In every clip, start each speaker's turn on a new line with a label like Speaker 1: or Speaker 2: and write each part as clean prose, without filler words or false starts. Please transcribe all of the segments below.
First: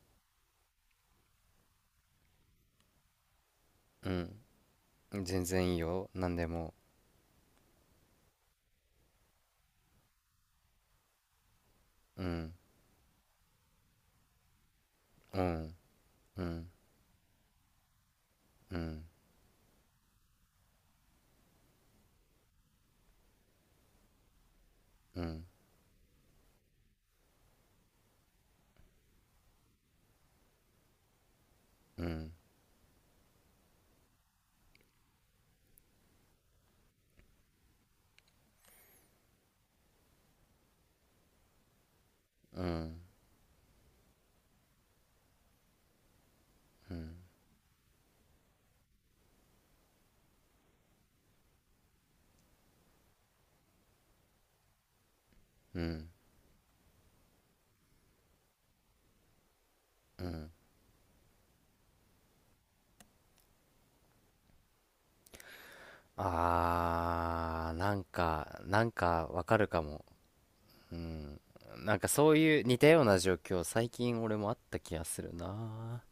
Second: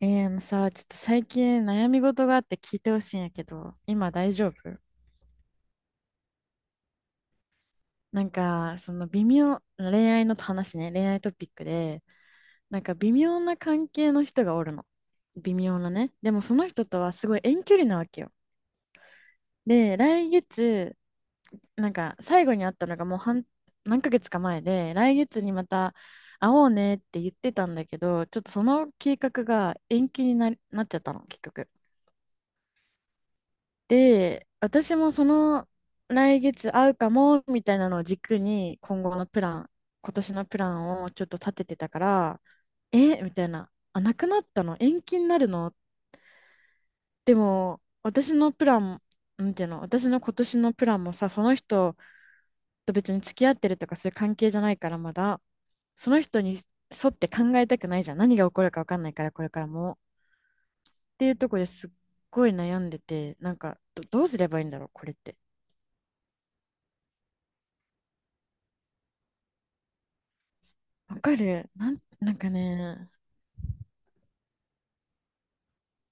Speaker 1: あのさ、ちょっと最近悩み事があって聞いてほしいんやけど、
Speaker 2: う
Speaker 1: 今大
Speaker 2: ん、
Speaker 1: 丈夫？
Speaker 2: 全然いいよ、なんでも。
Speaker 1: なんか、その微妙、恋愛の話ね、恋愛トピックで、
Speaker 2: うん、
Speaker 1: なんか微妙な関係の人がおるの。
Speaker 2: う
Speaker 1: 微
Speaker 2: ん、
Speaker 1: 妙なね。で
Speaker 2: う
Speaker 1: もそ
Speaker 2: ん、
Speaker 1: の人とはすごい遠距離なわけよ。
Speaker 2: うん、
Speaker 1: で、なんか最後に会ったのがもう何ヶ月か前で、来
Speaker 2: う
Speaker 1: 月
Speaker 2: ん、
Speaker 1: にまた会おうねって言ってたんだけど、ちょっとその計画が延期になっちゃったの、結局。
Speaker 2: うん、
Speaker 1: で、私もその来月会うかもみたいなのを軸に今年のプランをちょっと立ててたから、
Speaker 2: うん、
Speaker 1: えみたいな、あ、なくなったの延期になるの。
Speaker 2: うん、
Speaker 1: でも、私のプラン、なんていうの、私の今年のプランもさ、その人と別に付き合ってるとかそういう関係じゃないからまだ、
Speaker 2: うん。
Speaker 1: その人に沿って考えたくないじゃん。何が起こるか分かんないから、これからも。っていうところですっごい悩んでて、なんかどうすればいいんだろう、これって。
Speaker 2: あー、なんかわかるかも。
Speaker 1: わかる。
Speaker 2: なんかそ
Speaker 1: なん
Speaker 2: う
Speaker 1: か
Speaker 2: いう似たよう
Speaker 1: ね、
Speaker 2: な状況、最近俺もあった気がするな。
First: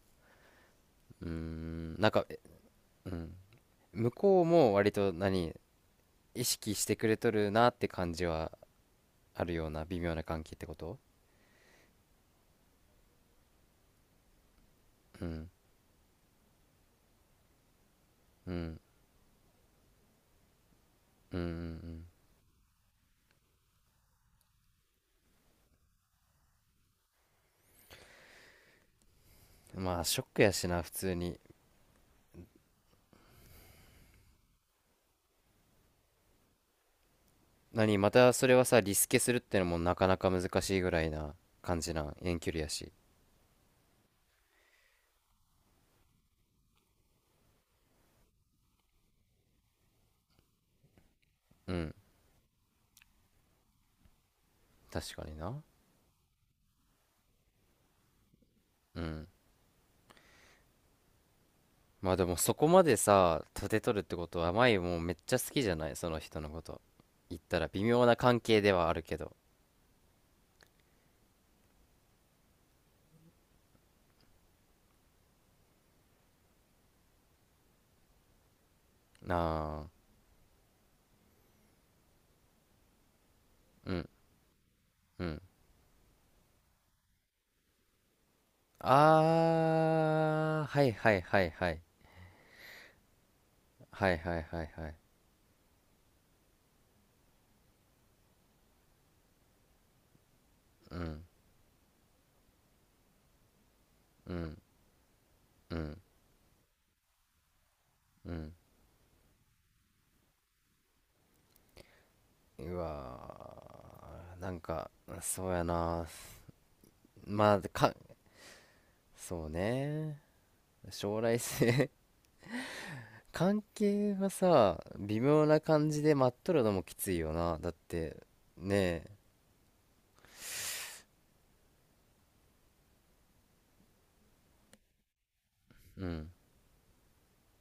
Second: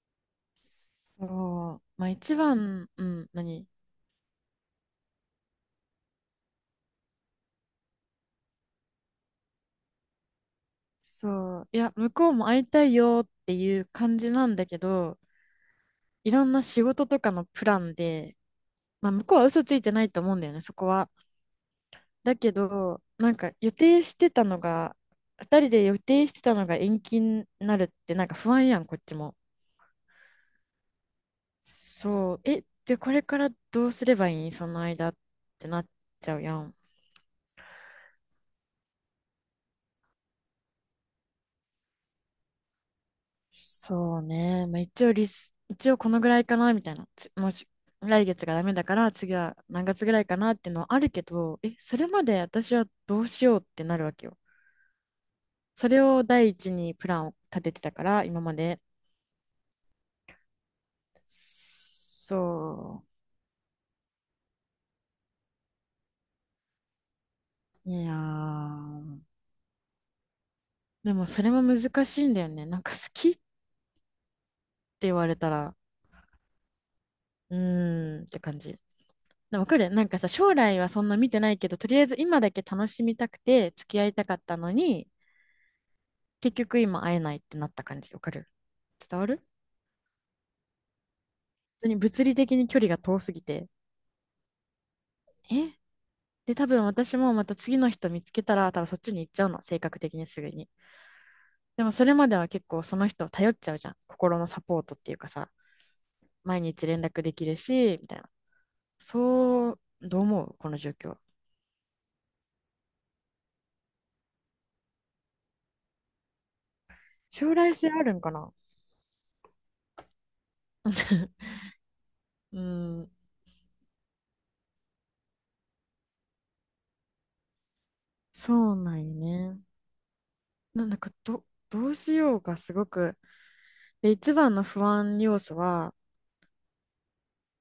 Speaker 2: うー
Speaker 1: そう、
Speaker 2: ん、
Speaker 1: ま
Speaker 2: な
Speaker 1: あ
Speaker 2: んか、
Speaker 1: 一
Speaker 2: え、
Speaker 1: 番、う
Speaker 2: う
Speaker 1: ん、
Speaker 2: ん。
Speaker 1: 何。
Speaker 2: 向こうも割と意識してくれとるなって感じはあるような、微妙な関係ってこと？
Speaker 1: そう、いや、向こうも会いたいよっていう感じなんだけど、
Speaker 2: うん、
Speaker 1: いろんな仕事とかのプランで、
Speaker 2: うん、
Speaker 1: まあ向こうは嘘ついてないと思うんだよね、そこは。
Speaker 2: うん、うん。
Speaker 1: だけど、なんか予定してたのが、二人で予定してたのが延期になるってなんか不安やん、こっちも。
Speaker 2: うん、まあ、ショックやしな、普通に。
Speaker 1: そう、じゃあこれからどうすればいいその間ってなっちゃうやん。
Speaker 2: 何、またそれはさ、リスケするってのもなかなか難しいぐらいな感じなん？遠距離やし。
Speaker 1: そうね。まあ、一応このぐらいかな、みたいな。もし、来月がダメだから、次は何月ぐらいかなっていうのはあるけど、
Speaker 2: うん。
Speaker 1: それまで私はどうしようってなるわけよ。
Speaker 2: 確かにな。
Speaker 1: それを第一にプランを立ててたから、今まで。
Speaker 2: うん。まあでもそこまで
Speaker 1: そ
Speaker 2: さ、立てとるってことは、舞もうめっちゃ好きじゃない、その人のこと？言ったら微
Speaker 1: う。
Speaker 2: 妙
Speaker 1: いや
Speaker 2: な関係ではあるけ
Speaker 1: ー。
Speaker 2: ど。
Speaker 1: でも、それも難しいんだよね。なんか好きって言われたら、うーんって感じ。でわか
Speaker 2: ああ、
Speaker 1: るなんかさ、将来はそんな見てないけど、とりあえず今だけ楽しみたくて付
Speaker 2: う
Speaker 1: き合
Speaker 2: ん、
Speaker 1: いたかったのに、
Speaker 2: うん。
Speaker 1: 結局今会えないってなった感じ、わかる？伝わる？本
Speaker 2: ああ、はいはいはいはい。
Speaker 1: 当に物理的に距離が遠すぎて。
Speaker 2: はいはいはいはい。
Speaker 1: えで、多分私もまた次の人見つけたら、多分そっちに行っちゃうの、性格的にすぐに。
Speaker 2: うん、
Speaker 1: でもそれまでは結構その人を頼っちゃうじゃん。
Speaker 2: う
Speaker 1: 心の
Speaker 2: ん、
Speaker 1: サポートっていうかさ、
Speaker 2: うん、
Speaker 1: 毎日連絡できるし、みたいな。
Speaker 2: うん。
Speaker 1: そう、どう思うこの状況？
Speaker 2: うわー、なんか、そうやな。ま
Speaker 1: 将
Speaker 2: あ、
Speaker 1: 来性あるんかな？
Speaker 2: そうね。将来 性。
Speaker 1: う ん、
Speaker 2: 関係はさ、微妙な感じで待っとるのもきついよな、だって。
Speaker 1: そうな
Speaker 2: ね
Speaker 1: ん
Speaker 2: え。
Speaker 1: よね。なんだかどうしようがすごく、で、一番の不安要素は、
Speaker 2: うん、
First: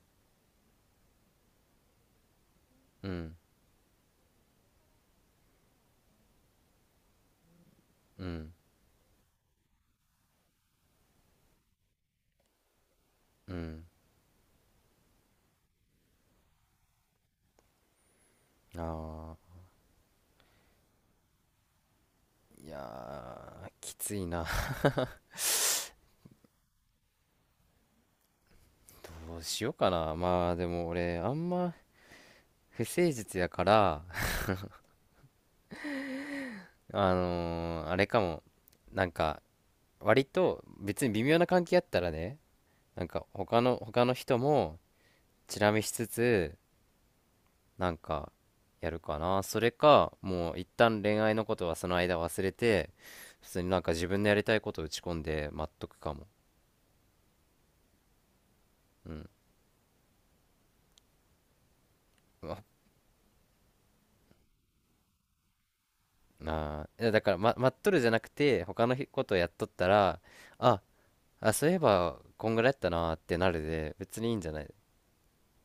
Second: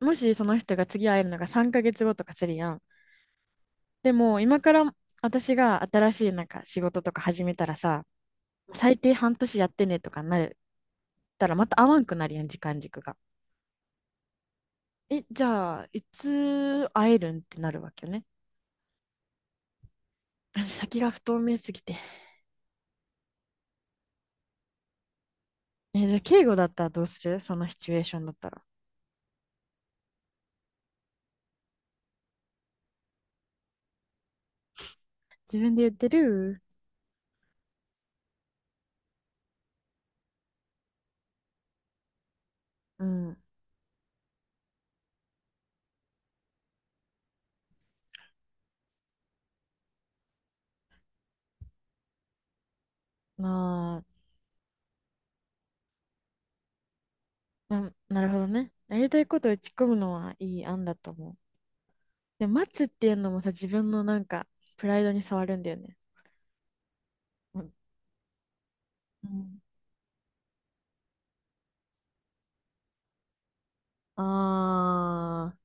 Speaker 1: もしその人が次会えるのが3ヶ月後とかするやん。
Speaker 2: うん、
Speaker 1: でも今から私が新しいなんか仕事とか始めたらさ、
Speaker 2: うん、
Speaker 1: 最低半年やってねとかなるったらまた会わんくなるやん、時間軸が。
Speaker 2: うん。
Speaker 1: じゃあ、いつ会えるんってなるわけよね。
Speaker 2: ああ、
Speaker 1: 先が不透明すぎて。
Speaker 2: いやー、きついな。
Speaker 1: じゃあ、敬語だったらどうするそのシチュエーションだったら。
Speaker 2: どうしようかな。まあでも俺あんま不誠実やから。
Speaker 1: 自分で言ってる。
Speaker 2: あれかも。なんか割と別に微妙な関係やったらね、な
Speaker 1: う
Speaker 2: んか
Speaker 1: ん。
Speaker 2: 他の人もチラ見しつつ、なんかやるかな。それか、もう一旦恋愛のことはその間忘れて、普通になんか
Speaker 1: ま
Speaker 2: 自分のやりたいことを打ち込んで待っとくかも。
Speaker 1: あ、なるほどね。やり
Speaker 2: う
Speaker 1: たい
Speaker 2: ん。
Speaker 1: ことを打ち込むのはいい案だと思う。
Speaker 2: う
Speaker 1: で、
Speaker 2: わ、
Speaker 1: 待つっていうのもさ、自分のなんか、プライドに触るんだよね。
Speaker 2: あー、いやだから、
Speaker 1: うん
Speaker 2: 待っとるじゃなくて他のこ
Speaker 1: う
Speaker 2: とをやっ
Speaker 1: ん、
Speaker 2: とったら、ああそういえばこんぐらいやったなーってなるで、別
Speaker 1: あ
Speaker 2: にいいんじゃない？
Speaker 1: ー、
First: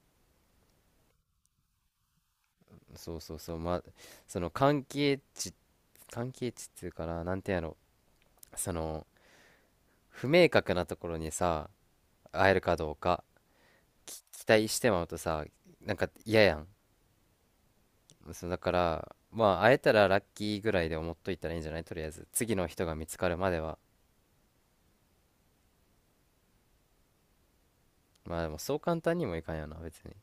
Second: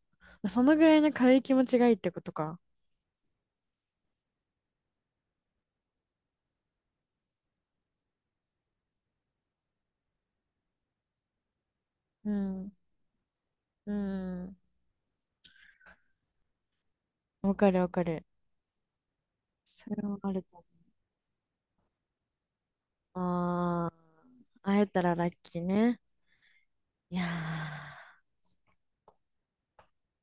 Speaker 1: まあ、そのぐらいの軽い気持ちがいいってことか。
Speaker 2: そうそうそう、ま、その関係値っていうかな、なんてやろ、その不明確なところにさ、
Speaker 1: う
Speaker 2: 会える
Speaker 1: ん、
Speaker 2: かどうか
Speaker 1: う
Speaker 2: 期
Speaker 1: ん。
Speaker 2: 待してまうとさ、なんか嫌やん。
Speaker 1: わかるわかる。
Speaker 2: そうだから、まあ会え
Speaker 1: そ
Speaker 2: た
Speaker 1: れ
Speaker 2: ら
Speaker 1: も
Speaker 2: ラッ
Speaker 1: あると
Speaker 2: キー
Speaker 1: 思
Speaker 2: ぐらいで思っといたらいいんじゃない？とりあえず次の人が見つ
Speaker 1: う。
Speaker 2: かるまでは。
Speaker 1: ああ、会えたらラッキーね。いや
Speaker 2: まあでもそう簡単にもいかんよな、別に。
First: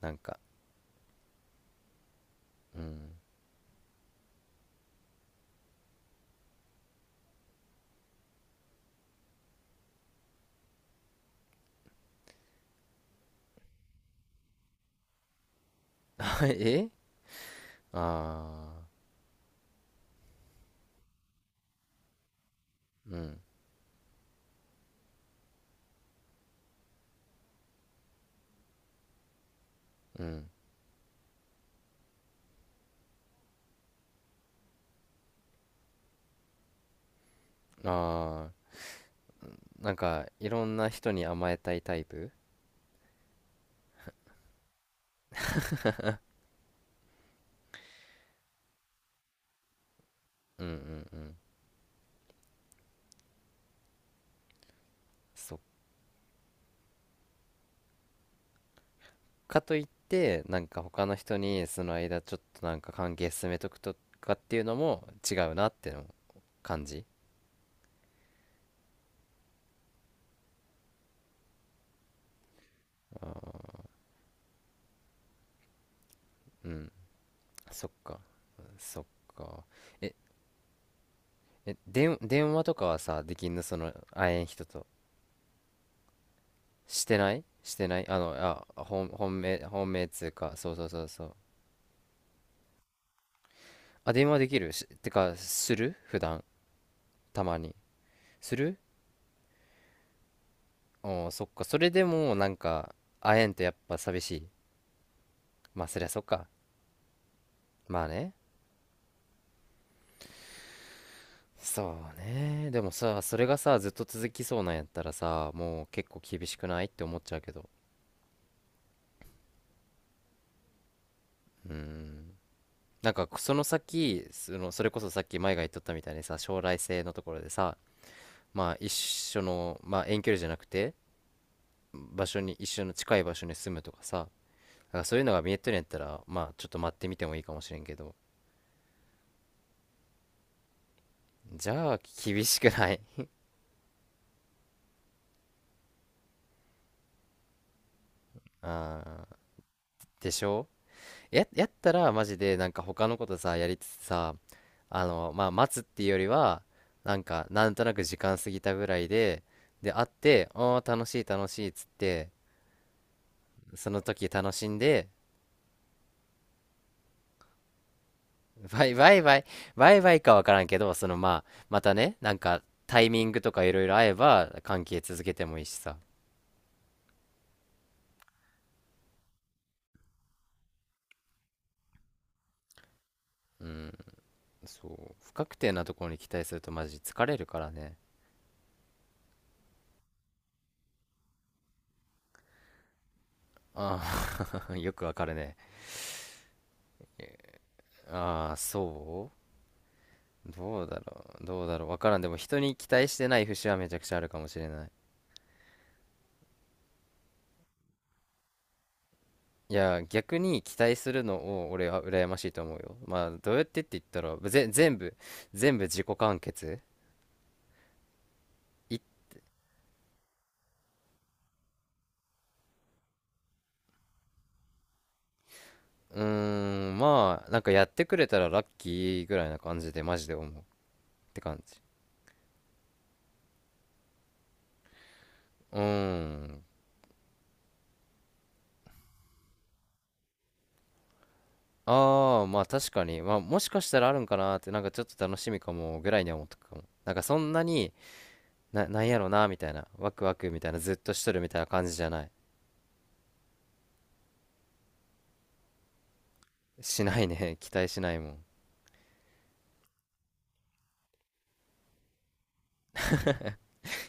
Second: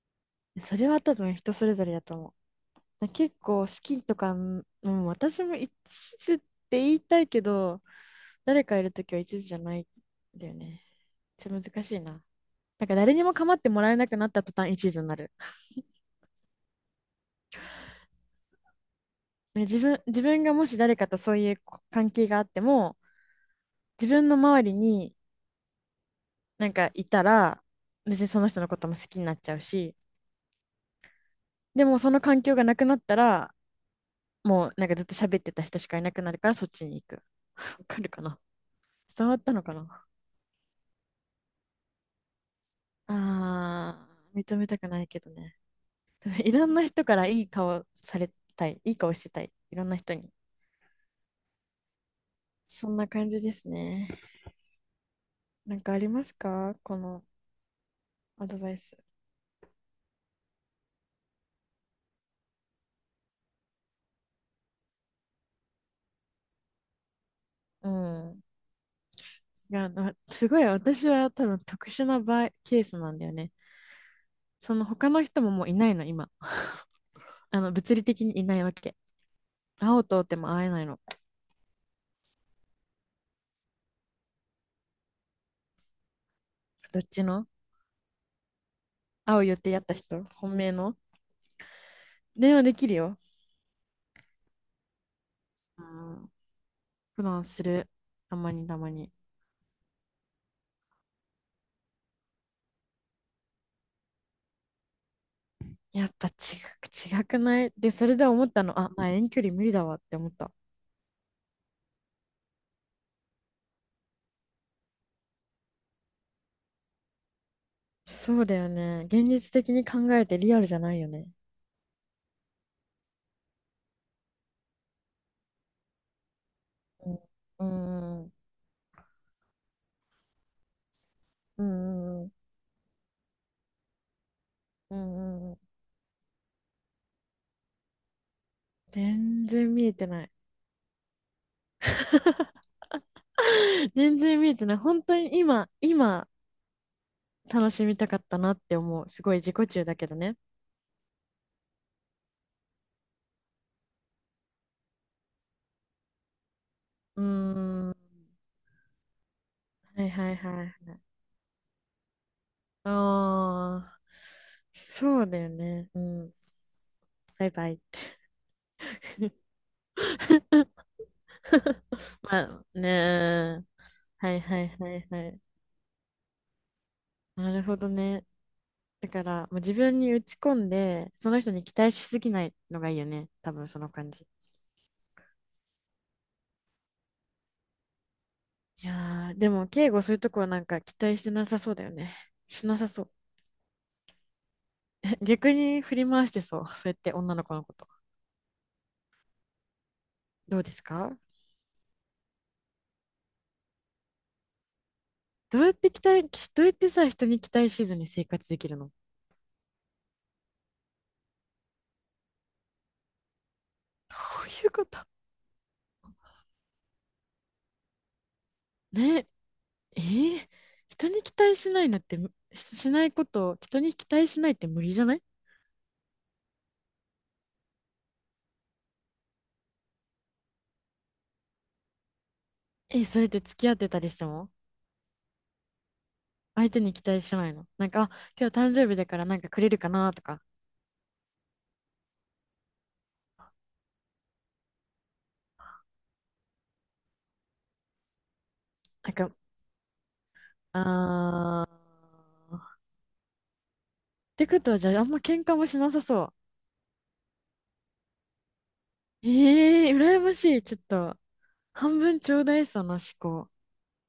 Speaker 2: なんか。
Speaker 1: ー、それは多分人それぞれだと思う。
Speaker 2: うん。
Speaker 1: 結構好きとか、うん、私も一途って言いたいけど、誰かいるときは一途じゃないんだよね。ちょっと難しいな。だから誰にも構ってもらえなくなった途端一途になる。
Speaker 2: え、あ
Speaker 1: ね、自分がもし誰かとそういう関係があっても、
Speaker 2: あー、うん、
Speaker 1: 自分の周りになんかいたら、別にその人のことも好きになっちゃうし、
Speaker 2: うん。
Speaker 1: でもその環境がなくなったら、もうなんかずっと喋ってた人しかいなくなるからそっちに行く。わかるかな？
Speaker 2: ああ、
Speaker 1: 伝わったのか
Speaker 2: なん
Speaker 1: な？
Speaker 2: かいろんな人に甘えたいタイプ？
Speaker 1: あー、認めたくないけどね。いろんな人からいい顔されたい。いい顔してたい。いろんな人に。
Speaker 2: うん、うん、うん。
Speaker 1: そんな感じですね。
Speaker 2: そっ
Speaker 1: なんかありますかこのアドバイス？
Speaker 2: か。といってなんか他の人にその間ちょっとなんか関係進めとくとかっていうのも違うなっての感じ。
Speaker 1: うん。が、なすごい私は多分特殊なケースなん
Speaker 2: あ
Speaker 1: だよね。
Speaker 2: ー、
Speaker 1: その他の人ももういないの、今。
Speaker 2: う ん。
Speaker 1: あの、
Speaker 2: そっ
Speaker 1: 物理
Speaker 2: か、
Speaker 1: 的にいないわけ。
Speaker 2: そっか。
Speaker 1: 会おう
Speaker 2: え
Speaker 1: と思っても会えないの。
Speaker 2: え、電話とかはさ、できんの、その、会えん人と？
Speaker 1: どっ
Speaker 2: して
Speaker 1: ち
Speaker 2: ない、
Speaker 1: の？
Speaker 2: してない、本、
Speaker 1: 会
Speaker 2: 本
Speaker 1: う予
Speaker 2: 命、
Speaker 1: 定やっ
Speaker 2: 本
Speaker 1: た
Speaker 2: 命つ
Speaker 1: 人？
Speaker 2: うか、
Speaker 1: 本
Speaker 2: そ
Speaker 1: 命
Speaker 2: うそう
Speaker 1: の？
Speaker 2: そうそう。
Speaker 1: 電話できるよ。
Speaker 2: あ、電話できる、してか、す
Speaker 1: う
Speaker 2: る普
Speaker 1: ん。
Speaker 2: 段、
Speaker 1: 普
Speaker 2: た
Speaker 1: 段
Speaker 2: ま
Speaker 1: す
Speaker 2: に。
Speaker 1: る。たま
Speaker 2: す
Speaker 1: にた
Speaker 2: る。
Speaker 1: まに。
Speaker 2: おー、そっか。それでも、なんか、会えんとやっぱ寂しい。まあ、そり
Speaker 1: や
Speaker 2: ゃ
Speaker 1: っ
Speaker 2: そっ
Speaker 1: ぱ
Speaker 2: か。
Speaker 1: く、違くないで、
Speaker 2: まあ
Speaker 1: それで
Speaker 2: ね。
Speaker 1: 思ったの。あ、まあ遠距離無理だわって思った。
Speaker 2: そうね。でもさ、それがさ、ずっと続きそうなんやったらさ、もう結構厳しくないって思っちゃうけど。
Speaker 1: そうだよね。現実的に考えてリアルじゃないよね。
Speaker 2: うーん。なんか、その先、それこそさっき前が言っとったみたいにさ、将来性のところで
Speaker 1: う
Speaker 2: さ、
Speaker 1: ん。うん。
Speaker 2: まあ一緒の、まあ、遠距離じゃなくて
Speaker 1: うん。うん。
Speaker 2: 場
Speaker 1: うん。
Speaker 2: 所に、一緒の近い場所に住むとかさ、だ
Speaker 1: う
Speaker 2: からそういうのが
Speaker 1: んう
Speaker 2: 見え
Speaker 1: ん、
Speaker 2: とるんやったら、まあちょっと待ってみてもいいかもしれんけど。
Speaker 1: 全然見えてない。
Speaker 2: じゃあ厳しくない？
Speaker 1: 全然見えてない。本当に今、楽しみたかった なって思う。す
Speaker 2: あ
Speaker 1: ごい自己中だけど
Speaker 2: ー、で
Speaker 1: ね。
Speaker 2: しょ。やったらマジでなんか他のことさやりつつさ、あのまあ待つっていうよりは、な
Speaker 1: う
Speaker 2: ん
Speaker 1: ー
Speaker 2: かなんと
Speaker 1: ん。
Speaker 2: な
Speaker 1: は
Speaker 2: く時間過ぎたぐらいで、で会っ
Speaker 1: いはい
Speaker 2: て
Speaker 1: は
Speaker 2: 「ああー、
Speaker 1: い。
Speaker 2: 楽しい楽しい」っつって、
Speaker 1: あ
Speaker 2: そ
Speaker 1: あ、
Speaker 2: の時楽しんで、
Speaker 1: そうだよね。うん。バイバイ。
Speaker 2: ワイワイワイ、ワイワイかわからんけど、そのまあ、またね、なん
Speaker 1: ま
Speaker 2: か
Speaker 1: あ
Speaker 2: タイミングと
Speaker 1: ね
Speaker 2: か
Speaker 1: ー。
Speaker 2: いろいろ合え
Speaker 1: はい
Speaker 2: ば
Speaker 1: はい
Speaker 2: 関
Speaker 1: は
Speaker 2: 係
Speaker 1: いは
Speaker 2: 続け
Speaker 1: い。
Speaker 2: てもいいしさ。
Speaker 1: なるほどね。だから、もう自分に打ち込んで、その人に期待しすぎないのがいいよね。多
Speaker 2: う
Speaker 1: 分その
Speaker 2: ん、
Speaker 1: 感じ。
Speaker 2: そう。不確定なところに期待するとマジ疲れるからね。
Speaker 1: いやー、でも、敬語そういうとこはなんか期待してなさそうだよね。しなさそう。
Speaker 2: ああ。 よくわ かる
Speaker 1: 逆
Speaker 2: ね。
Speaker 1: に振り回してそう。そうやって女の子のこと。
Speaker 2: ああ、そう、
Speaker 1: どうで
Speaker 2: ど
Speaker 1: す
Speaker 2: うだ
Speaker 1: か？
Speaker 2: ろう。どうだろう。わからん。でも人に期待してない節はめちゃくちゃあるかもしれない。
Speaker 1: どうやってさ、人に期待しずに生活できるの？
Speaker 2: いや、逆に期待するのを俺は羨ましいと思うよ。まあ、どうやってって言っ
Speaker 1: こ
Speaker 2: たら、
Speaker 1: ういうこ
Speaker 2: 全
Speaker 1: と。
Speaker 2: 部、全部自己完結。
Speaker 1: ね。えー、人に期待しないのってしないこと、を人に期待しないって無理じゃない？
Speaker 2: うーん、まあ、なんかやってくれたらラッキーぐらいな感じで、マジで思うって感じ。
Speaker 1: それって付き合ってたりしても
Speaker 2: うーん。
Speaker 1: 相手に期待しないのなんか、あ、今日誕生日だからなんかくれるかなとか。
Speaker 2: ああ、まあ確かに、まあもしかしたらあるんかなって、なんかちょっと楽しみかもぐらいには思ったかも。なんかそんなに、な、なん
Speaker 1: なん
Speaker 2: やろ
Speaker 1: か、
Speaker 2: な、みたいな、ワクワクみたいな、
Speaker 1: あ
Speaker 2: ずっとしとるみたいな感じじゃない。
Speaker 1: ーてことは、じゃあ、あんま喧嘩もしなさそ
Speaker 2: しないね。期待しないもん。
Speaker 1: う。ええー、羨ましい。ちょっと、半分ちょうだい、その思考。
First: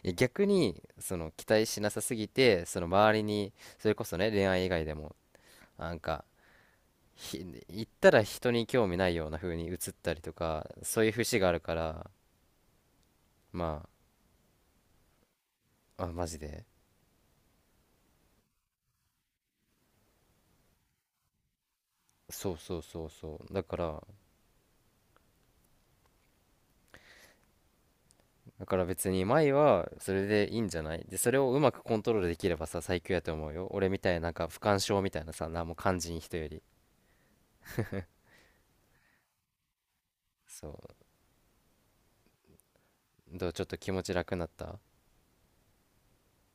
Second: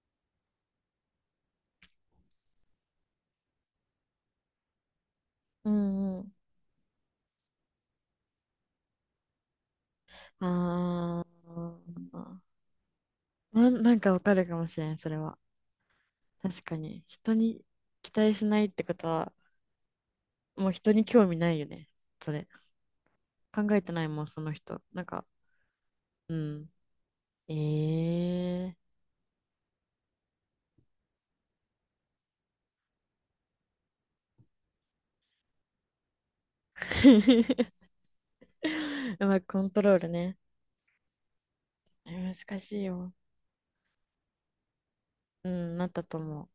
Speaker 2: いや逆に、その期待しなさすぎて、その周りに、それこそね、恋愛以外でも、
Speaker 1: う
Speaker 2: なん
Speaker 1: んう
Speaker 2: か、
Speaker 1: ん。
Speaker 2: 言ったら人に興味ないような風に映ったりとか、そういう
Speaker 1: あ
Speaker 2: 節があるから。
Speaker 1: ー
Speaker 2: ま
Speaker 1: なんかわかるかもしれん、それは。
Speaker 2: あ、あマジ
Speaker 1: 確
Speaker 2: で。
Speaker 1: かに。人に期待しないってことは、もう人に興味ないよね。それ。
Speaker 2: そうそうそうそう、だ
Speaker 1: 考
Speaker 2: か
Speaker 1: えて
Speaker 2: ら
Speaker 1: ないもん、その人。なんか、う
Speaker 2: だ
Speaker 1: ん。え
Speaker 2: か
Speaker 1: え
Speaker 2: ら別に前はそれでいいんじゃない？で、それをうまくコントロールできればさ、最強やと思うよ。俺みたいな、なんか不干渉みたいなさ、何も肝心、人より。
Speaker 1: ー。うまくコントロールね。
Speaker 2: そ
Speaker 1: 難しいよ。
Speaker 2: う、どう、ちょっと気持ち楽になった？
Speaker 1: うん、なったと思う。